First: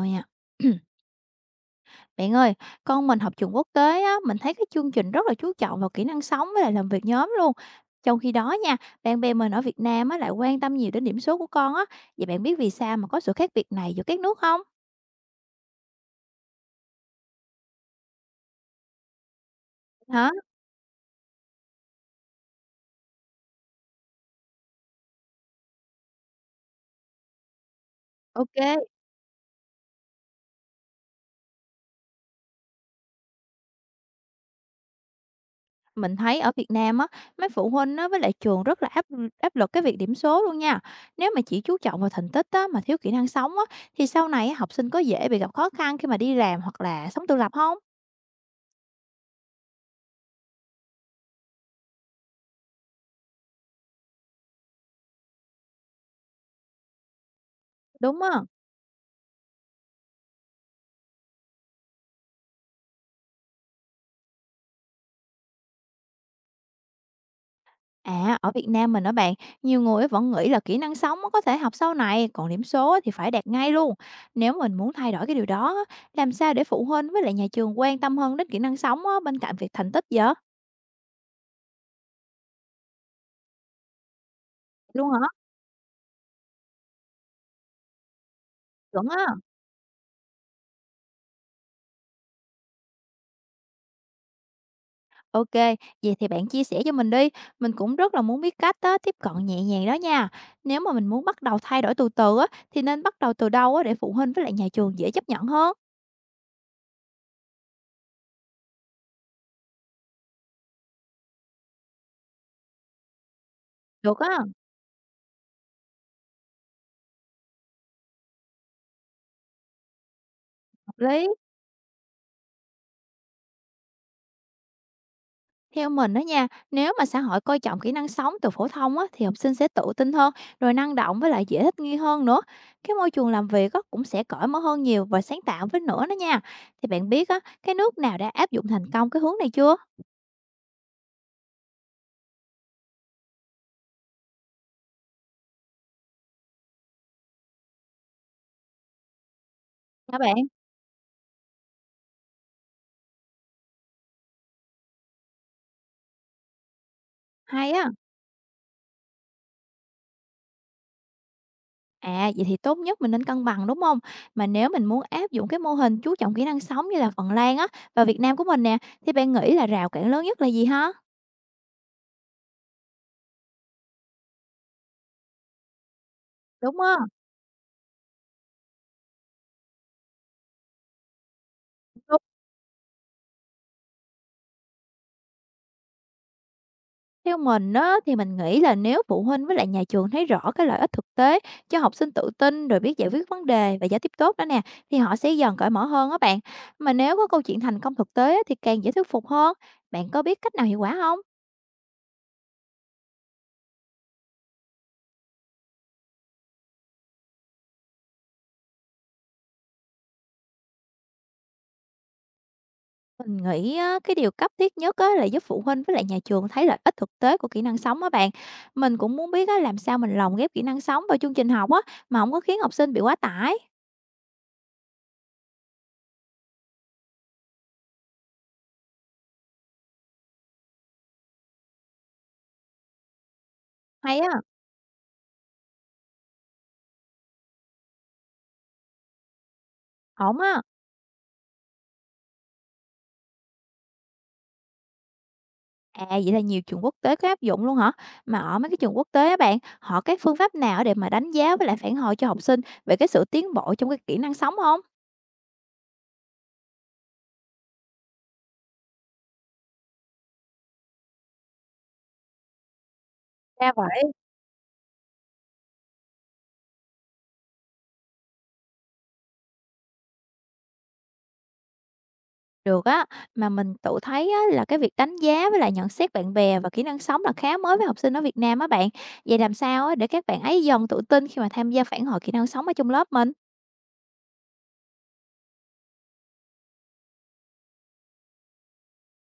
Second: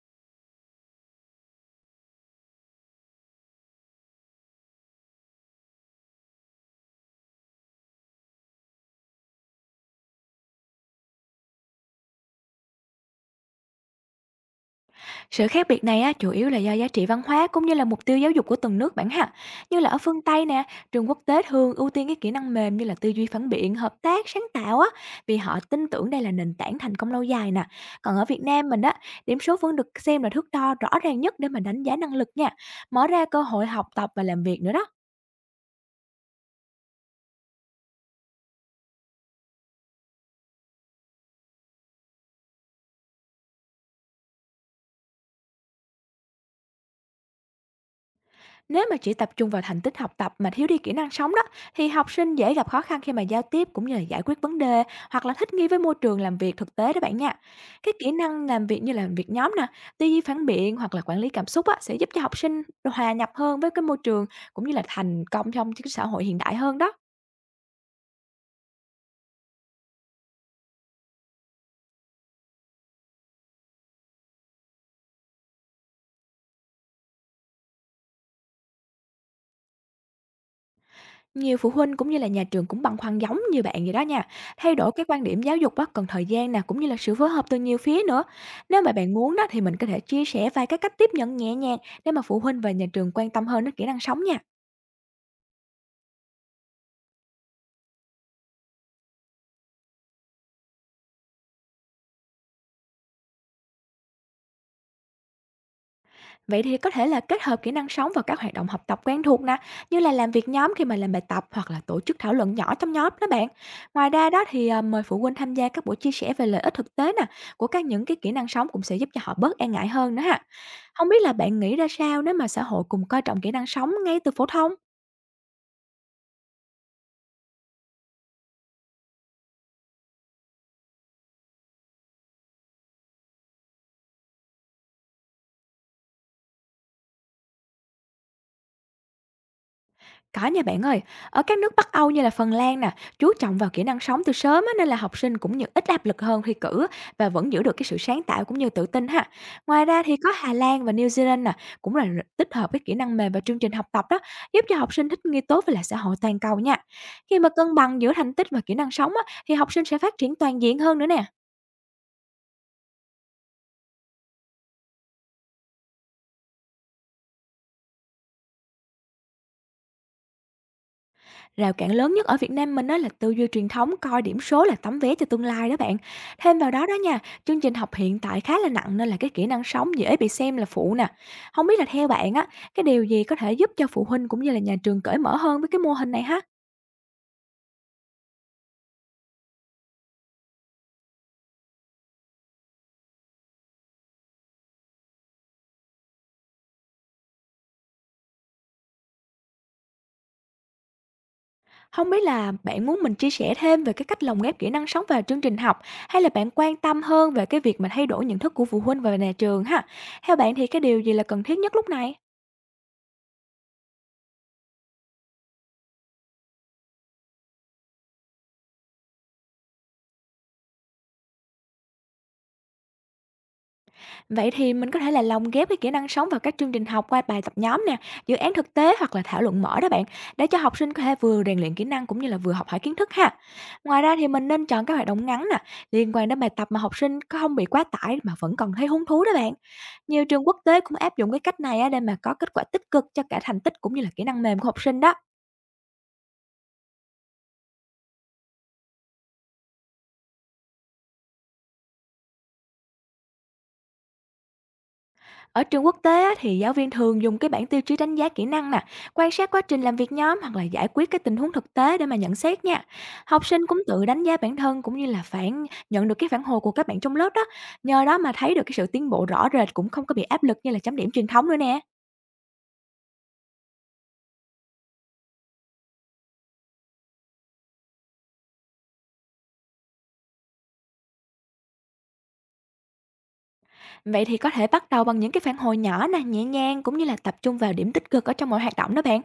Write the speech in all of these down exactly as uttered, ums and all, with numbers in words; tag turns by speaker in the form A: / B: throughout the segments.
A: Rồi nha. Bạn ơi, con mình học trường quốc tế á, mình thấy cái chương trình rất là chú trọng vào kỹ năng sống với lại làm việc nhóm luôn. Trong khi đó nha, bạn bè mình ở Việt Nam á, lại quan tâm nhiều đến điểm số của con á. Vậy bạn biết vì sao mà có sự khác biệt này giữa các nước không?
B: Sự khác biệt này á, chủ yếu là do giá trị văn hóa cũng như là mục tiêu giáo dục của từng nước bạn ha. Như là ở phương
A: Hả?
B: Tây nè, trường quốc tế thường ưu tiên cái kỹ năng mềm như là tư duy phản biện, hợp tác, sáng tạo á, vì họ tin tưởng đây là nền tảng thành công lâu dài nè. Còn ở Việt
A: Ok.
B: Nam mình á, điểm số vẫn được xem là thước đo rõ ràng nhất để mà đánh giá năng lực nha, mở ra cơ hội học tập và làm việc nữa đó.
A: Mình thấy ở Việt Nam á, mấy phụ huynh á, với lại trường rất là áp áp lực cái việc điểm số luôn nha. Nếu mà chỉ chú trọng vào thành tích á, mà thiếu kỹ năng sống á, thì sau này á, học sinh có dễ bị gặp khó khăn khi mà đi làm hoặc là sống tự lập không?
B: Nếu mà chỉ tập trung vào thành tích học tập mà thiếu đi kỹ năng sống đó thì học sinh dễ gặp khó khăn khi mà giao tiếp cũng như là giải quyết vấn đề hoặc là thích nghi với môi trường làm việc thực tế đó bạn nha. Cái kỹ
A: Đúng á.
B: năng làm việc như là làm việc nhóm nè, tư duy phản biện hoặc là quản lý cảm xúc á, sẽ giúp cho học sinh hòa nhập hơn với cái môi trường cũng như là thành công trong cái xã hội hiện đại hơn đó.
A: À, ở Việt Nam mình á bạn, nhiều người vẫn nghĩ là kỹ năng sống á có thể học sau này, còn điểm số á thì phải đạt ngay luôn. Nếu mình muốn thay đổi cái điều đó, á, làm sao để phụ huynh với lại nhà trường quan tâm hơn đến kỹ năng sống á, bên cạnh việc thành tích vậy?
B: Nhiều phụ huynh cũng như là nhà trường cũng băn khoăn giống như bạn vậy đó nha. Thay đổi cái
A: Luôn
B: quan
A: hả?
B: điểm giáo dục đó cần thời gian nè, cũng như là sự phối hợp từ nhiều phía nữa. Nếu mà
A: Chuẩn
B: bạn
A: á.
B: muốn đó thì mình có thể chia sẻ vài cái cách tiếp nhận nhẹ nhàng để mà phụ huynh và nhà trường quan tâm hơn đến kỹ năng sống nha.
A: Ok, vậy thì bạn chia sẻ cho mình đi. Mình cũng rất là muốn biết cách á, tiếp cận nhẹ nhàng đó nha. Nếu mà mình muốn bắt đầu thay đổi từ từ á, thì nên bắt đầu từ đâu á, để phụ huynh với lại nhà trường dễ chấp nhận hơn?
B: Vậy thì có thể là kết hợp kỹ năng sống vào các hoạt động học tập quen thuộc nè, như là làm việc nhóm khi mà làm bài tập hoặc là tổ chức thảo luận nhỏ trong nhóm đó bạn. Ngoài
A: Được á,
B: ra đó thì à, mời phụ huynh tham gia các buổi chia sẻ về lợi ích thực tế nè của các những cái kỹ năng sống cũng sẽ giúp cho họ bớt e ngại hơn nữa ha.
A: hợp
B: Không biết
A: lý.
B: là bạn nghĩ ra sao nếu mà xã hội cùng coi trọng kỹ năng sống ngay từ phổ thông?
A: Theo mình đó nha, nếu mà xã hội coi trọng kỹ năng sống từ phổ thông á, thì học sinh sẽ tự tin hơn, rồi năng động với lại dễ thích nghi hơn nữa. Cái môi trường làm việc á, cũng sẽ cởi mở hơn nhiều và sáng tạo với nữa đó nha. Thì bạn biết á, cái nước nào đã áp dụng thành công cái hướng này chưa?
B: Có nha bạn ơi, ở các nước Bắc Âu như là Phần Lan nè, chú trọng vào kỹ năng sống từ sớm á, nên là học sinh cũng như ít áp lực hơn thi cử và vẫn giữ được cái sự sáng tạo cũng như tự tin ha. Ngoài ra thì
A: Các
B: có
A: bạn,
B: Hà Lan và New Zealand nè, cũng là r- tích hợp cái kỹ năng mềm và chương trình học tập đó, giúp cho học sinh thích nghi tốt với lại xã hội toàn cầu nha. Khi mà
A: hay
B: cân
A: á.
B: bằng giữa thành tích và kỹ năng sống á, thì học sinh sẽ phát triển toàn diện hơn nữa nè.
A: À, vậy thì tốt nhất mình nên cân bằng đúng không? Mà nếu mình muốn áp dụng cái mô hình chú trọng kỹ năng sống như là Phần Lan á và Việt Nam của mình nè, thì bạn nghĩ là rào cản lớn nhất là gì hả?
B: Rào cản lớn nhất ở Việt Nam mình á là tư duy truyền thống coi điểm số là tấm vé cho tương lai đó bạn. Thêm vào
A: Đúng
B: đó đó
A: á.
B: nha, chương trình học hiện tại khá là nặng nên là cái kỹ năng sống dễ bị xem là phụ nè. Không biết là theo bạn á, cái điều gì có thể giúp cho phụ huynh cũng như là nhà trường cởi mở hơn với cái mô hình này ha?
A: Theo mình á, thì mình nghĩ là nếu phụ huynh với lại nhà trường thấy rõ cái lợi ích thực tế cho học sinh tự tin rồi biết giải quyết vấn đề và giao tiếp tốt đó nè thì họ sẽ dần cởi mở hơn á bạn. Mà nếu có câu chuyện thành công thực tế á, thì càng dễ thuyết phục hơn. Bạn có biết cách nào hiệu quả không?
B: Không biết là bạn muốn mình chia sẻ thêm về cái cách lồng ghép kỹ năng sống vào chương trình học hay là bạn quan tâm hơn về cái việc mà thay đổi nhận thức của phụ huynh và nhà trường ha? Theo bạn thì cái điều gì là cần thiết nhất lúc này?
A: Mình nghĩ á, cái điều cấp thiết nhất á, là giúp phụ huynh với lại nhà trường thấy lợi ích thực tế của kỹ năng sống á bạn. Mình cũng muốn biết á, làm sao mình lồng ghép kỹ năng sống vào chương trình học á mà không có khiến học sinh bị quá tải.
B: Vậy thì mình có thể là lồng ghép cái kỹ năng sống vào các chương trình học qua bài tập nhóm nè, dự án thực tế hoặc là thảo luận mở đó bạn, để cho học sinh có thể vừa rèn luyện kỹ năng cũng như là vừa học hỏi kiến thức ha. Ngoài ra
A: Hay
B: thì
A: á,
B: mình nên chọn các hoạt động ngắn nè, liên quan đến bài tập mà học sinh có không bị quá tải mà vẫn còn thấy hứng thú đó bạn. Nhiều
A: ổn
B: trường quốc
A: á.
B: tế cũng áp dụng cái cách này á để mà có kết quả tích cực cho cả thành tích cũng như là kỹ năng mềm của học sinh đó.
A: À, vậy là nhiều trường quốc tế có áp dụng luôn hả? Mà ở mấy cái trường quốc tế á bạn, họ cái phương pháp nào để mà đánh giá với lại phản hồi cho học sinh về cái sự tiến bộ trong cái kỹ năng sống không?
B: Ở trường quốc tế á, thì giáo viên thường dùng cái bảng tiêu chí đánh giá kỹ năng nè, quan sát quá trình làm việc nhóm hoặc là giải quyết cái tình huống thực tế để mà nhận xét nha. Học sinh
A: Ra
B: cũng
A: vậy.
B: tự đánh giá bản thân cũng như là phản nhận được cái phản hồi của các bạn trong lớp đó. Nhờ đó mà thấy được cái sự tiến bộ rõ rệt cũng không có bị áp lực như là chấm điểm truyền thống nữa nè.
A: Được á, mà mình tự thấy á là cái việc đánh giá với lại nhận xét bạn bè và kỹ năng sống là khá mới với học sinh ở Việt Nam á bạn. Vậy làm sao á để các bạn ấy dần tự tin khi mà tham gia phản hồi kỹ năng sống ở trong lớp mình?
B: Vậy thì có thể bắt đầu bằng những cái phản hồi nhỏ nè, nhẹ nhàng cũng như là tập trung vào điểm tích cực ở trong mọi hoạt động đó bạn.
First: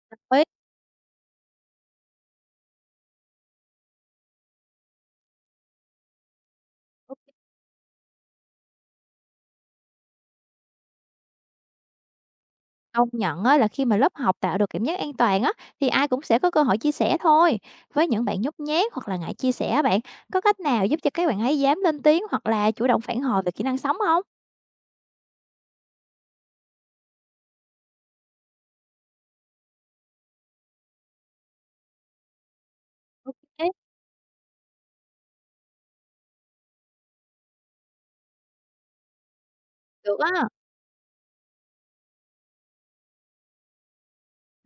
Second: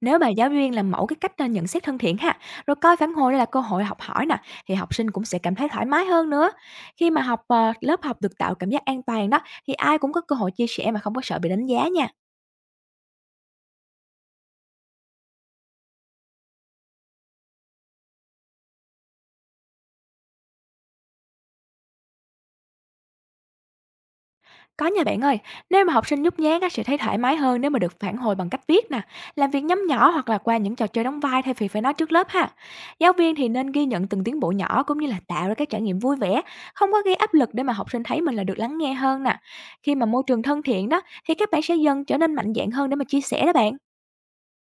B: Nếu mà giáo viên làm mẫu cái cách ờ, nhận xét thân thiện ha, rồi coi phản hồi đây là cơ hội học hỏi nè, thì học sinh cũng sẽ cảm thấy thoải mái hơn nữa. Khi mà học ờ, Lớp học được tạo cảm giác an toàn đó, thì ai cũng có cơ hội chia sẻ mà không có sợ bị đánh giá nha.
A: Công nhận á, là khi mà lớp học tạo được cảm giác an toàn á, thì ai cũng sẽ có cơ hội chia sẻ thôi. Với những bạn nhút nhát hoặc là ngại chia sẻ á bạn, có cách nào giúp cho các bạn ấy dám lên tiếng hoặc là chủ động phản hồi về kỹ năng sống không?
B: Có nha bạn ơi, nếu mà học sinh nhút nhát á, sẽ thấy thoải mái hơn nếu mà được phản hồi bằng cách viết nè, làm việc nhóm nhỏ hoặc là qua những trò chơi đóng vai thay vì phải nói trước lớp ha. Giáo
A: Ô
B: viên thì nên ghi nhận từng tiến bộ nhỏ cũng như là tạo ra các trải nghiệm vui vẻ, không có gây áp lực để mà học sinh thấy mình là được lắng nghe hơn nè. Khi mà
A: được
B: môi trường
A: á.
B: thân thiện đó thì các bạn sẽ dần trở nên mạnh dạn hơn để mà chia sẻ đó bạn.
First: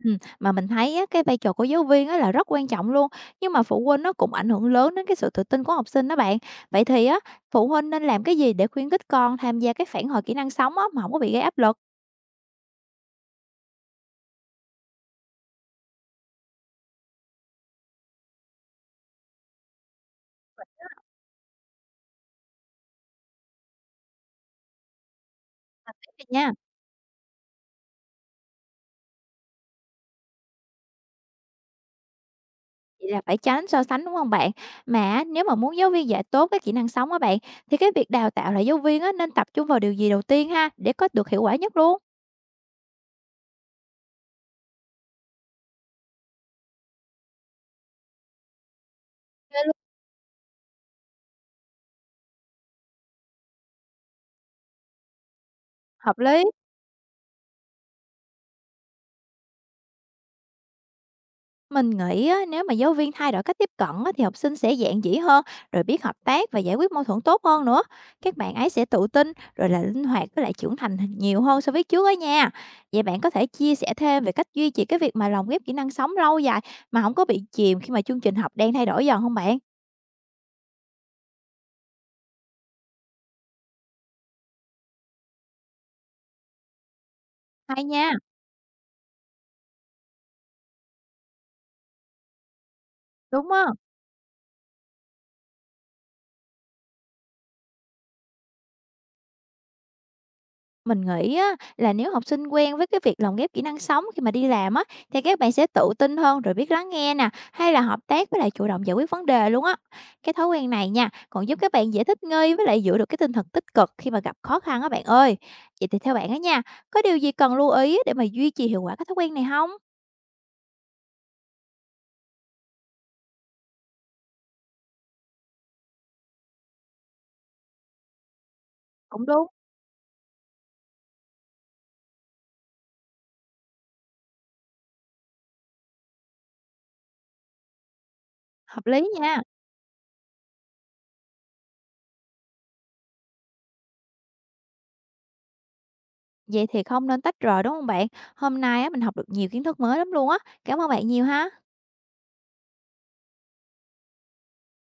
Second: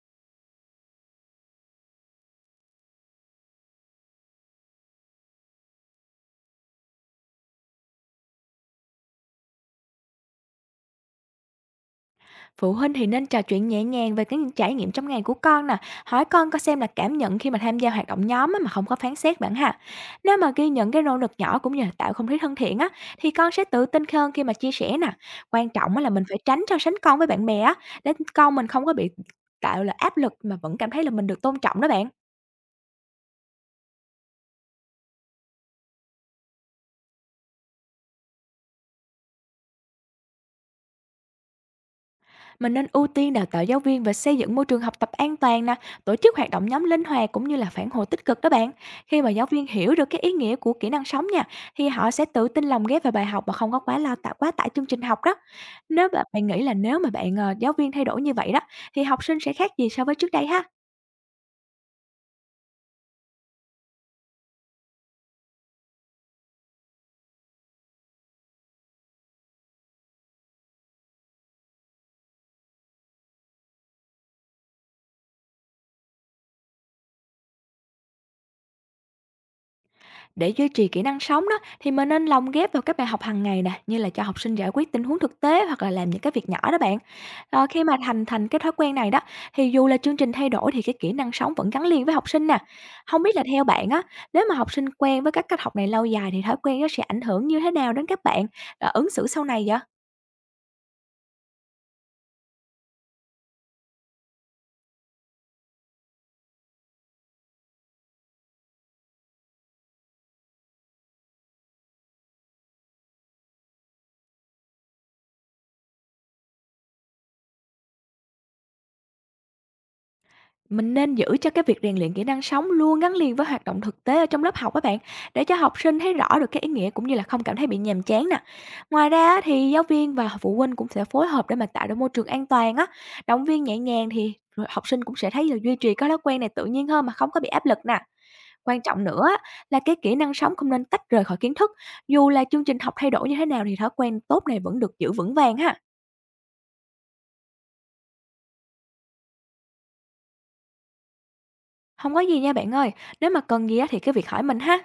A: Ừm, mà mình thấy á, cái vai trò của giáo viên á, là rất quan trọng luôn, nhưng mà phụ huynh nó cũng ảnh hưởng lớn đến cái sự tự tin của học sinh đó bạn. Vậy thì á, phụ huynh nên làm cái gì để khuyến khích con tham gia cái phản hồi kỹ năng sống á, mà không có bị gây áp lực?
B: Phụ huynh thì nên trò chuyện nhẹ nhàng về cái trải nghiệm trong ngày của con nè, hỏi con có xem là cảm nhận khi mà tham gia hoạt động nhóm á, mà không có phán xét bạn ha. Nếu mà ghi nhận cái nỗ lực nhỏ cũng như là tạo không khí thân thiện á, thì con sẽ tự tin hơn khi mà chia sẻ nè. Quan trọng á là mình phải
A: Nha.
B: tránh so sánh con với bạn bè á, để con mình không có bị tạo là áp lực mà vẫn cảm thấy là mình được tôn trọng đó bạn.
A: Vậy là phải tránh so sánh, đúng không bạn? Mà á, nếu mà muốn giáo viên dạy tốt các kỹ năng sống á bạn, thì cái việc đào tạo lại giáo viên á, nên tập trung vào điều gì đầu tiên ha, để có được hiệu quả nhất luôn?
B: Mình nên ưu tiên đào tạo giáo viên và xây dựng môi trường học tập an toàn nè, tổ chức hoạt động nhóm linh hoạt cũng như là phản hồi tích cực đó bạn. Khi mà giáo
A: Ghê
B: viên
A: luôn.
B: hiểu được cái ý nghĩa của kỹ năng sống nha, thì họ sẽ tự tin lòng ghép vào bài học và không có quá lo tạo quá tải chương trình học đó. Nếu
A: Hợp
B: mà
A: lý.
B: bạn nghĩ là nếu mà bạn ờ, giáo viên thay đổi như vậy đó, thì học sinh sẽ khác gì so với trước đây ha?
A: Mình nghĩ á, nếu mà giáo viên thay đổi cách tiếp cận á, thì học sinh sẽ dạn dĩ hơn, rồi biết hợp tác và giải quyết mâu thuẫn tốt hơn nữa. Các bạn ấy sẽ tự tin, rồi là linh hoạt với lại trưởng thành nhiều hơn so với trước á nha. Vậy bạn có thể chia sẻ thêm về cách duy trì cái việc mà lồng ghép kỹ năng sống lâu dài, mà không có bị chìm khi mà chương trình học đang thay đổi dần không bạn?
B: Để duy trì kỹ năng sống đó thì mình nên lồng ghép vào các bài học hàng ngày nè, như là cho học sinh giải quyết tình huống thực tế hoặc là làm những cái việc nhỏ đó bạn. Ờ, khi
A: Hay
B: mà
A: nha,
B: thành thành cái thói quen này đó thì dù là chương trình thay đổi thì cái kỹ năng sống vẫn gắn liền với học sinh nè. Không biết là
A: đúng
B: theo
A: á.
B: bạn á, nếu mà học sinh quen với các cách học này lâu dài thì thói quen nó sẽ ảnh hưởng như thế nào đến các bạn ờ, ứng xử sau này vậy?
A: Mình nghĩ á, là nếu học sinh quen với cái việc lồng ghép kỹ năng sống khi mà đi làm á, thì các bạn sẽ tự tin hơn rồi biết lắng nghe nè, hay là hợp tác với lại chủ động giải quyết vấn đề luôn á. Cái thói quen này nha, còn giúp các bạn dễ thích nghi với lại giữ được cái tinh thần tích cực khi mà gặp khó khăn á bạn ơi. Vậy thì theo bạn á nha, có điều gì cần lưu ý để mà duy trì hiệu quả cái thói quen này không?
B: Mình nên giữ cho cái việc rèn luyện kỹ năng sống luôn gắn liền với hoạt động thực tế ở trong lớp học các bạn, để cho học sinh thấy rõ được cái ý nghĩa cũng như là không cảm thấy bị nhàm chán nè. Ngoài
A: Cũng
B: ra á,
A: đúng,
B: thì giáo viên và phụ huynh cũng sẽ phối hợp để mà tạo ra môi trường an toàn á, động viên nhẹ nhàng thì rồi học sinh cũng sẽ thấy là duy trì cái thói quen này tự nhiên hơn mà không có bị áp lực nè. Quan
A: hợp lý
B: trọng nữa á,
A: nha.
B: là cái kỹ năng sống không nên tách rời khỏi kiến thức, dù là chương trình học thay đổi như thế nào thì thói quen tốt này vẫn được giữ vững vàng ha.
A: Vậy thì không nên tách rời đúng không bạn? Hôm nay á, mình học được nhiều kiến thức mới lắm luôn á. Cảm ơn bạn nhiều ha.
B: Không có gì nha bạn ơi, nếu mà cần gì á thì cứ việc hỏi mình ha.